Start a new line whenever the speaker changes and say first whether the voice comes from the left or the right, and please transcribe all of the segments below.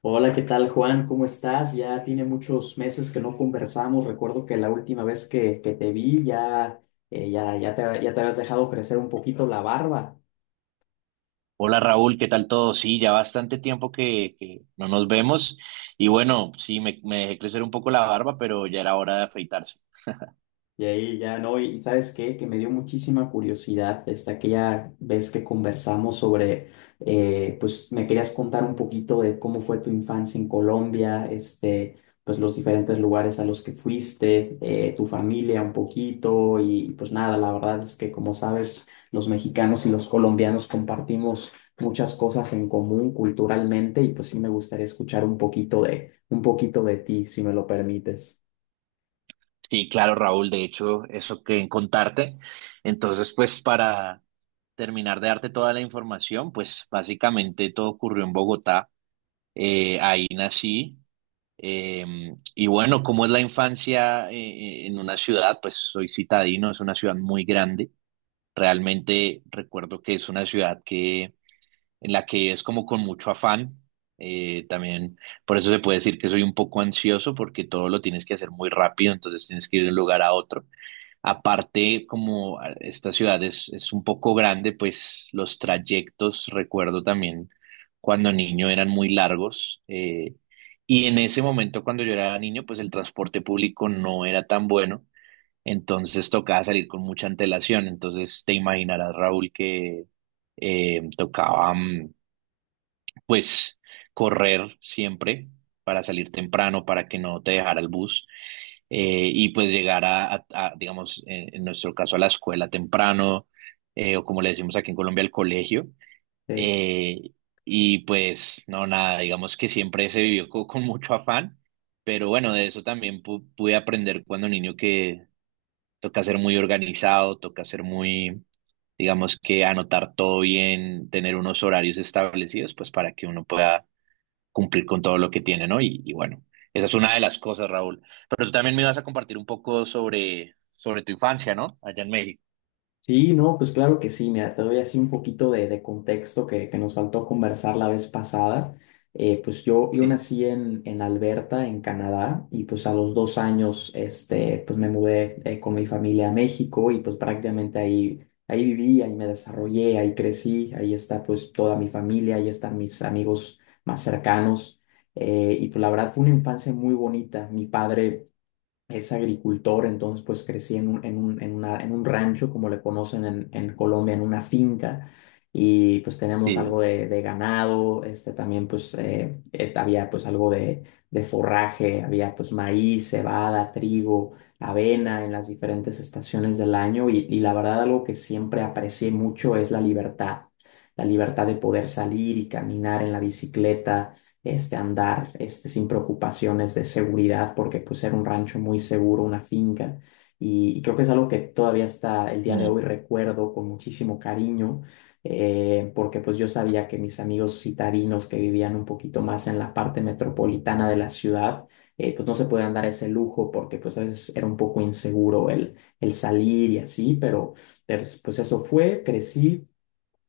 left: Hola, ¿qué tal, Juan? ¿Cómo estás? Ya tiene muchos meses que no conversamos. Recuerdo que la última vez que te vi ya, ya te habías dejado crecer un poquito la barba.
right: Hola Raúl, ¿qué tal todo? Sí, ya bastante tiempo que no nos vemos y bueno, sí, me dejé crecer un poco la barba, pero ya era hora de afeitarse.
left: Y ahí ya no, y ¿sabes qué? Que me dio muchísima curiosidad esta aquella vez que conversamos sobre, pues me querías contar un poquito de cómo fue tu infancia en Colombia, este, pues los diferentes lugares a los que fuiste, tu familia un poquito y pues nada, la verdad es que como sabes, los mexicanos y los colombianos compartimos muchas cosas en común culturalmente y pues sí me gustaría escuchar un poquito un poquito de ti, si me lo permites.
right: Sí, claro Raúl, de hecho, eso que contarte. Entonces, pues para terminar de darte toda la información, pues básicamente todo ocurrió en Bogotá. Ahí nací. Y bueno, ¿cómo es la infancia en una ciudad? Pues soy citadino, es una ciudad muy grande. Realmente recuerdo que es una ciudad que en la que es como con mucho afán. También por eso se puede decir que soy un poco ansioso porque todo lo tienes que hacer muy rápido, entonces tienes que ir de un lugar a otro. Aparte, como esta ciudad es un poco grande, pues los trayectos, recuerdo también cuando niño eran muy largos. Y en ese momento, cuando yo era niño, pues el transporte público no era tan bueno, entonces tocaba salir con mucha antelación. Entonces te imaginarás, Raúl, que tocaba, pues, correr siempre para salir temprano, para que no te dejara el bus, y pues llegar digamos, en nuestro caso, a la escuela temprano, o como le decimos aquí en Colombia, al colegio.
left: Sí.
right: eh, y pues no, nada, digamos que siempre se vivió con mucho afán, pero bueno, de eso también pude aprender cuando niño que toca ser muy organizado, toca ser muy digamos que anotar todo bien, tener unos horarios establecidos, pues para que uno pueda cumplir con todo lo que tiene, ¿no? Y bueno, esa es una de las cosas, Raúl. Pero tú también me ibas a compartir un poco sobre tu infancia, ¿no? Allá en México.
left: Sí, no, pues claro que sí, mira, te doy así un poquito de contexto que nos faltó conversar la vez pasada. Yo
right: Sí,
left: nací en Alberta, en Canadá, y pues a los dos años, este, pues me mudé con mi familia a México y pues prácticamente ahí, ahí viví, ahí me desarrollé, ahí crecí, ahí está pues toda mi familia, ahí están mis amigos más cercanos. Y pues la verdad fue una infancia muy bonita. Mi padre es agricultor, entonces pues crecí en un rancho, como le conocen en Colombia, en una finca, y pues tenemos algo
right: sí.
left: de ganado, este también pues había pues algo de forraje, había pues maíz, cebada, trigo, avena en las diferentes estaciones del año, y la verdad algo que siempre aprecié mucho es la libertad de poder salir y caminar en la bicicleta este, andar este, sin preocupaciones de seguridad, porque pues era un rancho muy seguro, una finca, y creo que es algo que todavía hasta el día de
right: Mm.
left: hoy recuerdo con muchísimo cariño, porque pues yo sabía que mis amigos citadinos que vivían un poquito más en la parte metropolitana de la ciudad, pues no se podían dar ese lujo porque pues a veces era un poco inseguro el salir y así, pero, pues eso fue, crecí,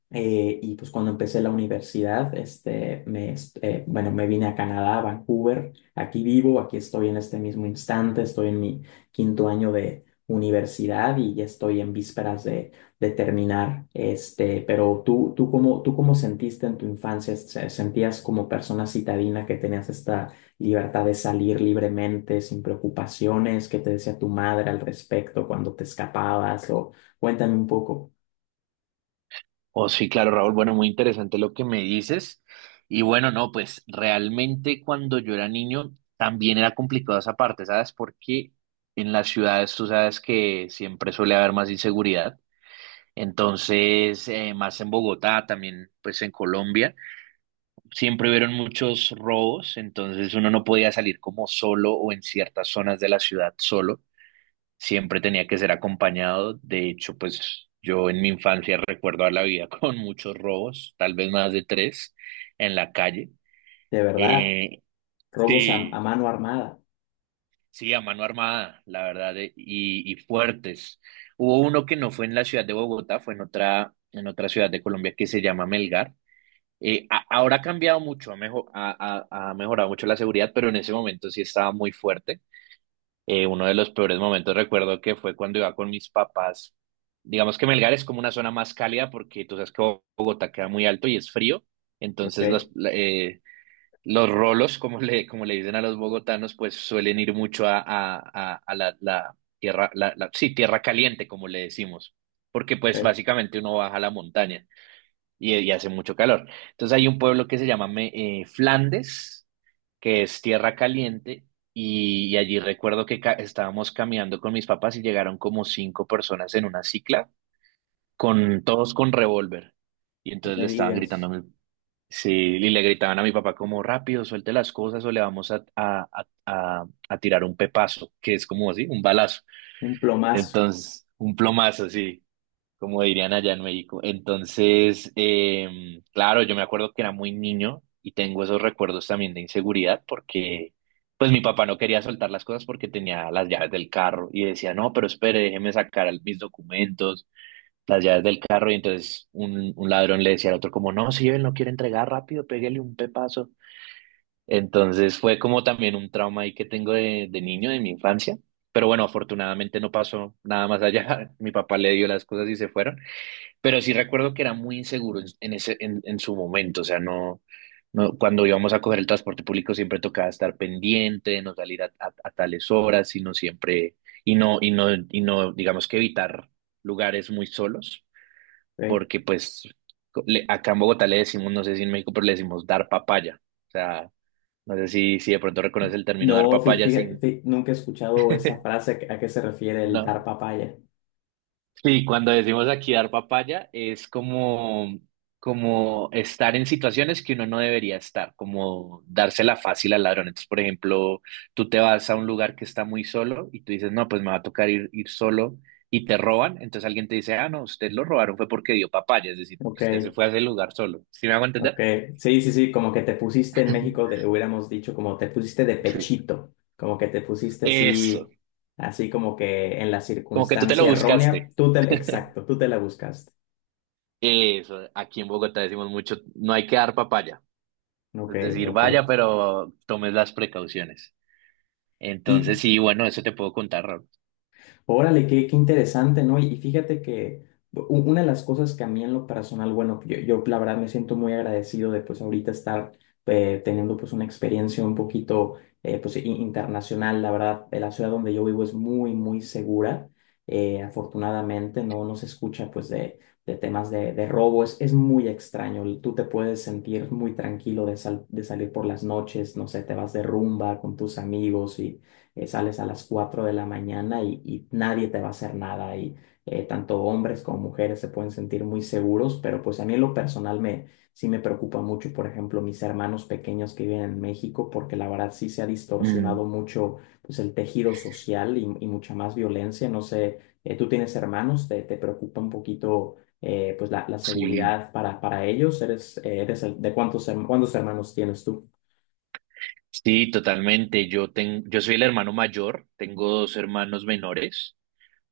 left: y pues cuando empecé la universidad, este, bueno, me vine a Canadá, a Vancouver, aquí vivo, aquí estoy en este mismo instante, estoy en mi quinto año de universidad y ya estoy en vísperas de terminar, este, pero tú cómo sentiste en tu infancia, sentías como persona citadina que tenías esta libertad de salir libremente, sin preocupaciones, ¿qué te decía tu madre al respecto cuando te escapabas? O cuéntame un poco,
right: Oh, sí, claro, Raúl. Bueno, muy interesante lo que me dices. Y bueno, no, pues realmente cuando yo era niño también era complicado esa parte, ¿sabes? Porque en las ciudades tú sabes que siempre suele haber más inseguridad. Entonces, más en Bogotá, también pues en Colombia. Siempre hubieron muchos robos, entonces uno no podía salir como solo o en ciertas zonas de la ciudad solo, siempre tenía que ser acompañado. De hecho, pues yo en mi infancia recuerdo a la vida con muchos robos, tal vez más de tres en la calle.
left: de verdad.
right: Eh,
left: Robos a
right: sí,
left: mano armada,
right: sí, a mano armada, la verdad, y fuertes. Hubo uno que no fue en la ciudad de Bogotá, fue en otra, ciudad de Colombia que se llama Melgar. Ahora ha cambiado mucho, ha mejorado mucho la seguridad, pero en ese momento sí estaba muy fuerte. Uno de los peores momentos recuerdo que fue cuando iba con mis papás. Digamos que Melgar es como una zona más cálida porque tú sabes que Bogotá queda muy alto y es frío,
left: ok,
right: entonces los rolos, como como le dicen a los bogotanos, pues suelen ir mucho a la tierra, sí, tierra caliente, como le decimos, porque pues
left: ok,
right: básicamente uno baja a la montaña y hace mucho calor. Entonces hay un pueblo que se llama Flandes, que es tierra caliente, y allí recuerdo que estábamos caminando con mis papás y llegaron como cinco personas en una cicla, con todos con revólver. Y
left: no
right: entonces
left: me
right: le estaban gritando, a
left: digas,
right: mi- Sí, y le gritaban a mi papá como rápido, suelte las cosas o le vamos a tirar un pepazo, que es como así, un balazo.
left: un plomazo,
right: Entonces, un plomazo, sí, como dirían allá en México. Entonces, claro, yo me acuerdo que era muy niño y tengo esos recuerdos también de inseguridad porque pues mi papá no quería soltar las cosas porque tenía las llaves del carro y decía, no, pero espere, déjeme sacar mis documentos, las llaves del carro. Y entonces un, ladrón le decía al otro como, no, si él no quiere entregar rápido, pégale un pepazo. Entonces fue como también un trauma ahí que tengo de niño, de mi infancia. Pero bueno, afortunadamente no pasó nada más allá. Mi papá le dio las cosas y se fueron. Pero sí recuerdo que era muy inseguro en ese, en su momento, o sea, no, no, cuando íbamos a coger el transporte público siempre tocaba estar pendiente, de no salir a tales horas, sino siempre, y no, y no, y no, digamos que evitar lugares muy solos,
left: ok.
right: porque pues acá en Bogotá le decimos, no sé si en México, pero le decimos dar papaya. O sea, no sé si de pronto reconoce el término dar
left: No,
right: papaya, sin...
left: fíjate, nunca he escuchado esa frase a qué se refiere el
right: ¿no?
left: dar papaya,
right: Sí, cuando decimos aquí dar papaya, es como estar en situaciones que uno no debería estar, como dársela fácil al ladrón. Entonces, por ejemplo, tú te vas a un lugar que está muy solo y tú dices, no, pues me va a tocar ir solo y te roban. Entonces alguien te dice, ah, no, usted lo robaron fue porque dio papaya, es decir, porque
left: ok,
right: usted se fue a ese lugar solo. ¿Sí me hago
left: ok,
right: entender?
left: sí, sí, sí, como que te pusiste en México, hubiéramos dicho como te pusiste de
right: Sí.
left: pechito, como que te pusiste
right: Eso,
left: así, así como que en la
right: como que tú te lo
left: circunstancia errónea,
right: buscaste.
left: exacto, tú te la buscaste,
right: Eso, aquí en Bogotá decimos mucho, no hay que dar papaya.
left: ok,
right: Es decir,
left: ok.
right: vaya, pero tomes las precauciones.
left: Y
right: Entonces, sí, bueno, eso te puedo contar, Raúl.
left: órale, qué, qué interesante, ¿no? Y fíjate que una de las cosas que a mí en lo personal, bueno, yo la verdad me siento muy agradecido de pues ahorita estar teniendo pues una experiencia un poquito internacional, la verdad, la ciudad donde yo vivo es muy, muy segura, afortunadamente, no, no se escucha pues de temas de robo, es muy extraño, tú te puedes sentir muy tranquilo de salir por las noches, no sé, te vas de rumba con tus amigos sales a las 4 de la mañana y nadie te va a hacer nada y tanto hombres como mujeres se pueden sentir muy seguros, pero pues a mí en lo personal me, sí me preocupa mucho, por ejemplo, mis hermanos pequeños que viven en México, porque la verdad sí se ha distorsionado
right: Mm,
left: mucho pues el tejido social y mucha más violencia, no sé, tú tienes hermanos, te preocupa un poquito pues la
right: sí,
left: seguridad para ellos, eres, eres ¿de cuántos, cuántos hermanos tienes tú?
right: sí, totalmente. Yo soy el hermano mayor, tengo dos hermanos menores.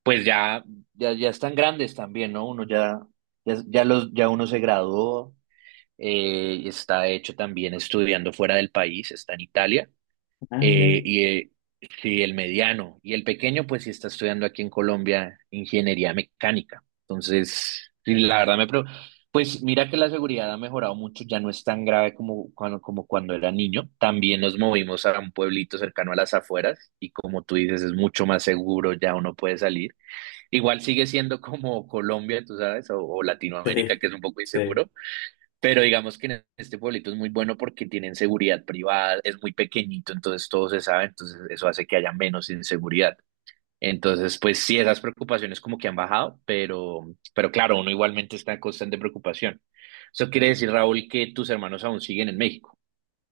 right: Pues ya, ya, ya están grandes también, ¿no? Uno ya, ya, ya los, ya uno se graduó, y está de hecho también estudiando fuera del país, está en Italia.
left: Ah, mira.
right: Y sí, el mediano. Y el pequeño, pues sí está estudiando aquí en Colombia ingeniería mecánica. Entonces, sí, la verdad Pues mira que la seguridad ha mejorado mucho, ya no es tan grave como cuando era niño. También nos movimos a un pueblito cercano a las afueras y como tú dices, es mucho más seguro, ya uno puede salir. Igual sigue siendo como Colombia, tú sabes, o Latinoamérica,
left: Sí,
right: que es un poco
left: sí.
right: inseguro, pero digamos que en este pueblito es muy bueno porque tienen seguridad privada, es muy pequeñito, entonces todo se sabe, entonces eso hace que haya menos inseguridad. Entonces, pues sí, esas preocupaciones como que han bajado, pero claro, uno igualmente está en constante preocupación. Eso quiere decir, Raúl, que tus hermanos aún siguen en México.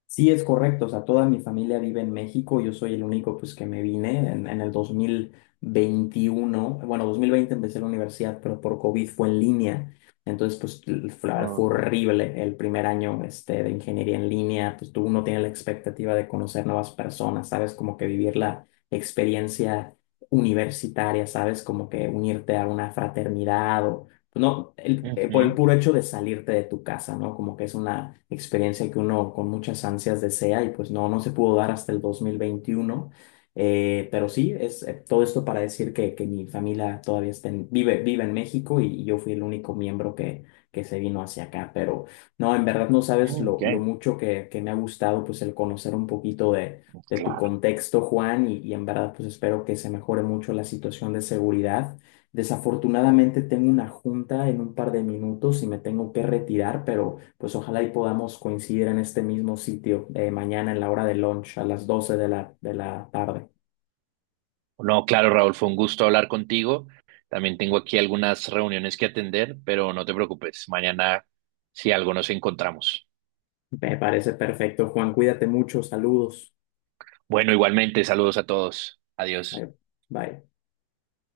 left: Sí, es correcto, o sea, toda mi familia vive en México, yo soy el único pues que me vine en el 2021, bueno, 2020 empecé la universidad, pero por COVID fue en línea, entonces pues fue la verdad fue
right: Okay.
left: horrible el primer año este, de ingeniería en línea, pues tú no tienes la expectativa de conocer nuevas personas, sabes, como que vivir la experiencia universitaria, sabes, como que unirte a una fraternidad o no, por el
right: Ujú.
left: puro hecho de salirte de tu casa, ¿no? Como que es una experiencia que uno con muchas ansias desea y pues no, no se pudo dar hasta el 2021. Pero sí, es todo esto para decir que mi familia todavía está vive, vive en México y yo fui el único miembro que se vino hacia acá. Pero no, en verdad no sabes
right: Ok,
left: lo mucho que me ha gustado pues el conocer un poquito de tu
right: claro.
left: contexto, Juan, y en verdad pues espero que se mejore mucho la situación de seguridad. Desafortunadamente tengo una junta en un par de minutos y me tengo que retirar, pero pues ojalá y podamos coincidir en este mismo sitio mañana en la hora de lunch a las 12 de la, de la tarde.
right: No, claro, Raúl, fue un gusto hablar contigo. También tengo aquí algunas reuniones que atender, pero no te preocupes. Mañana, si algo, nos encontramos.
left: Me parece perfecto, Juan. Cuídate mucho. Saludos.
right: Bueno, igualmente, saludos a todos. Adiós.
left: Bye. Bye.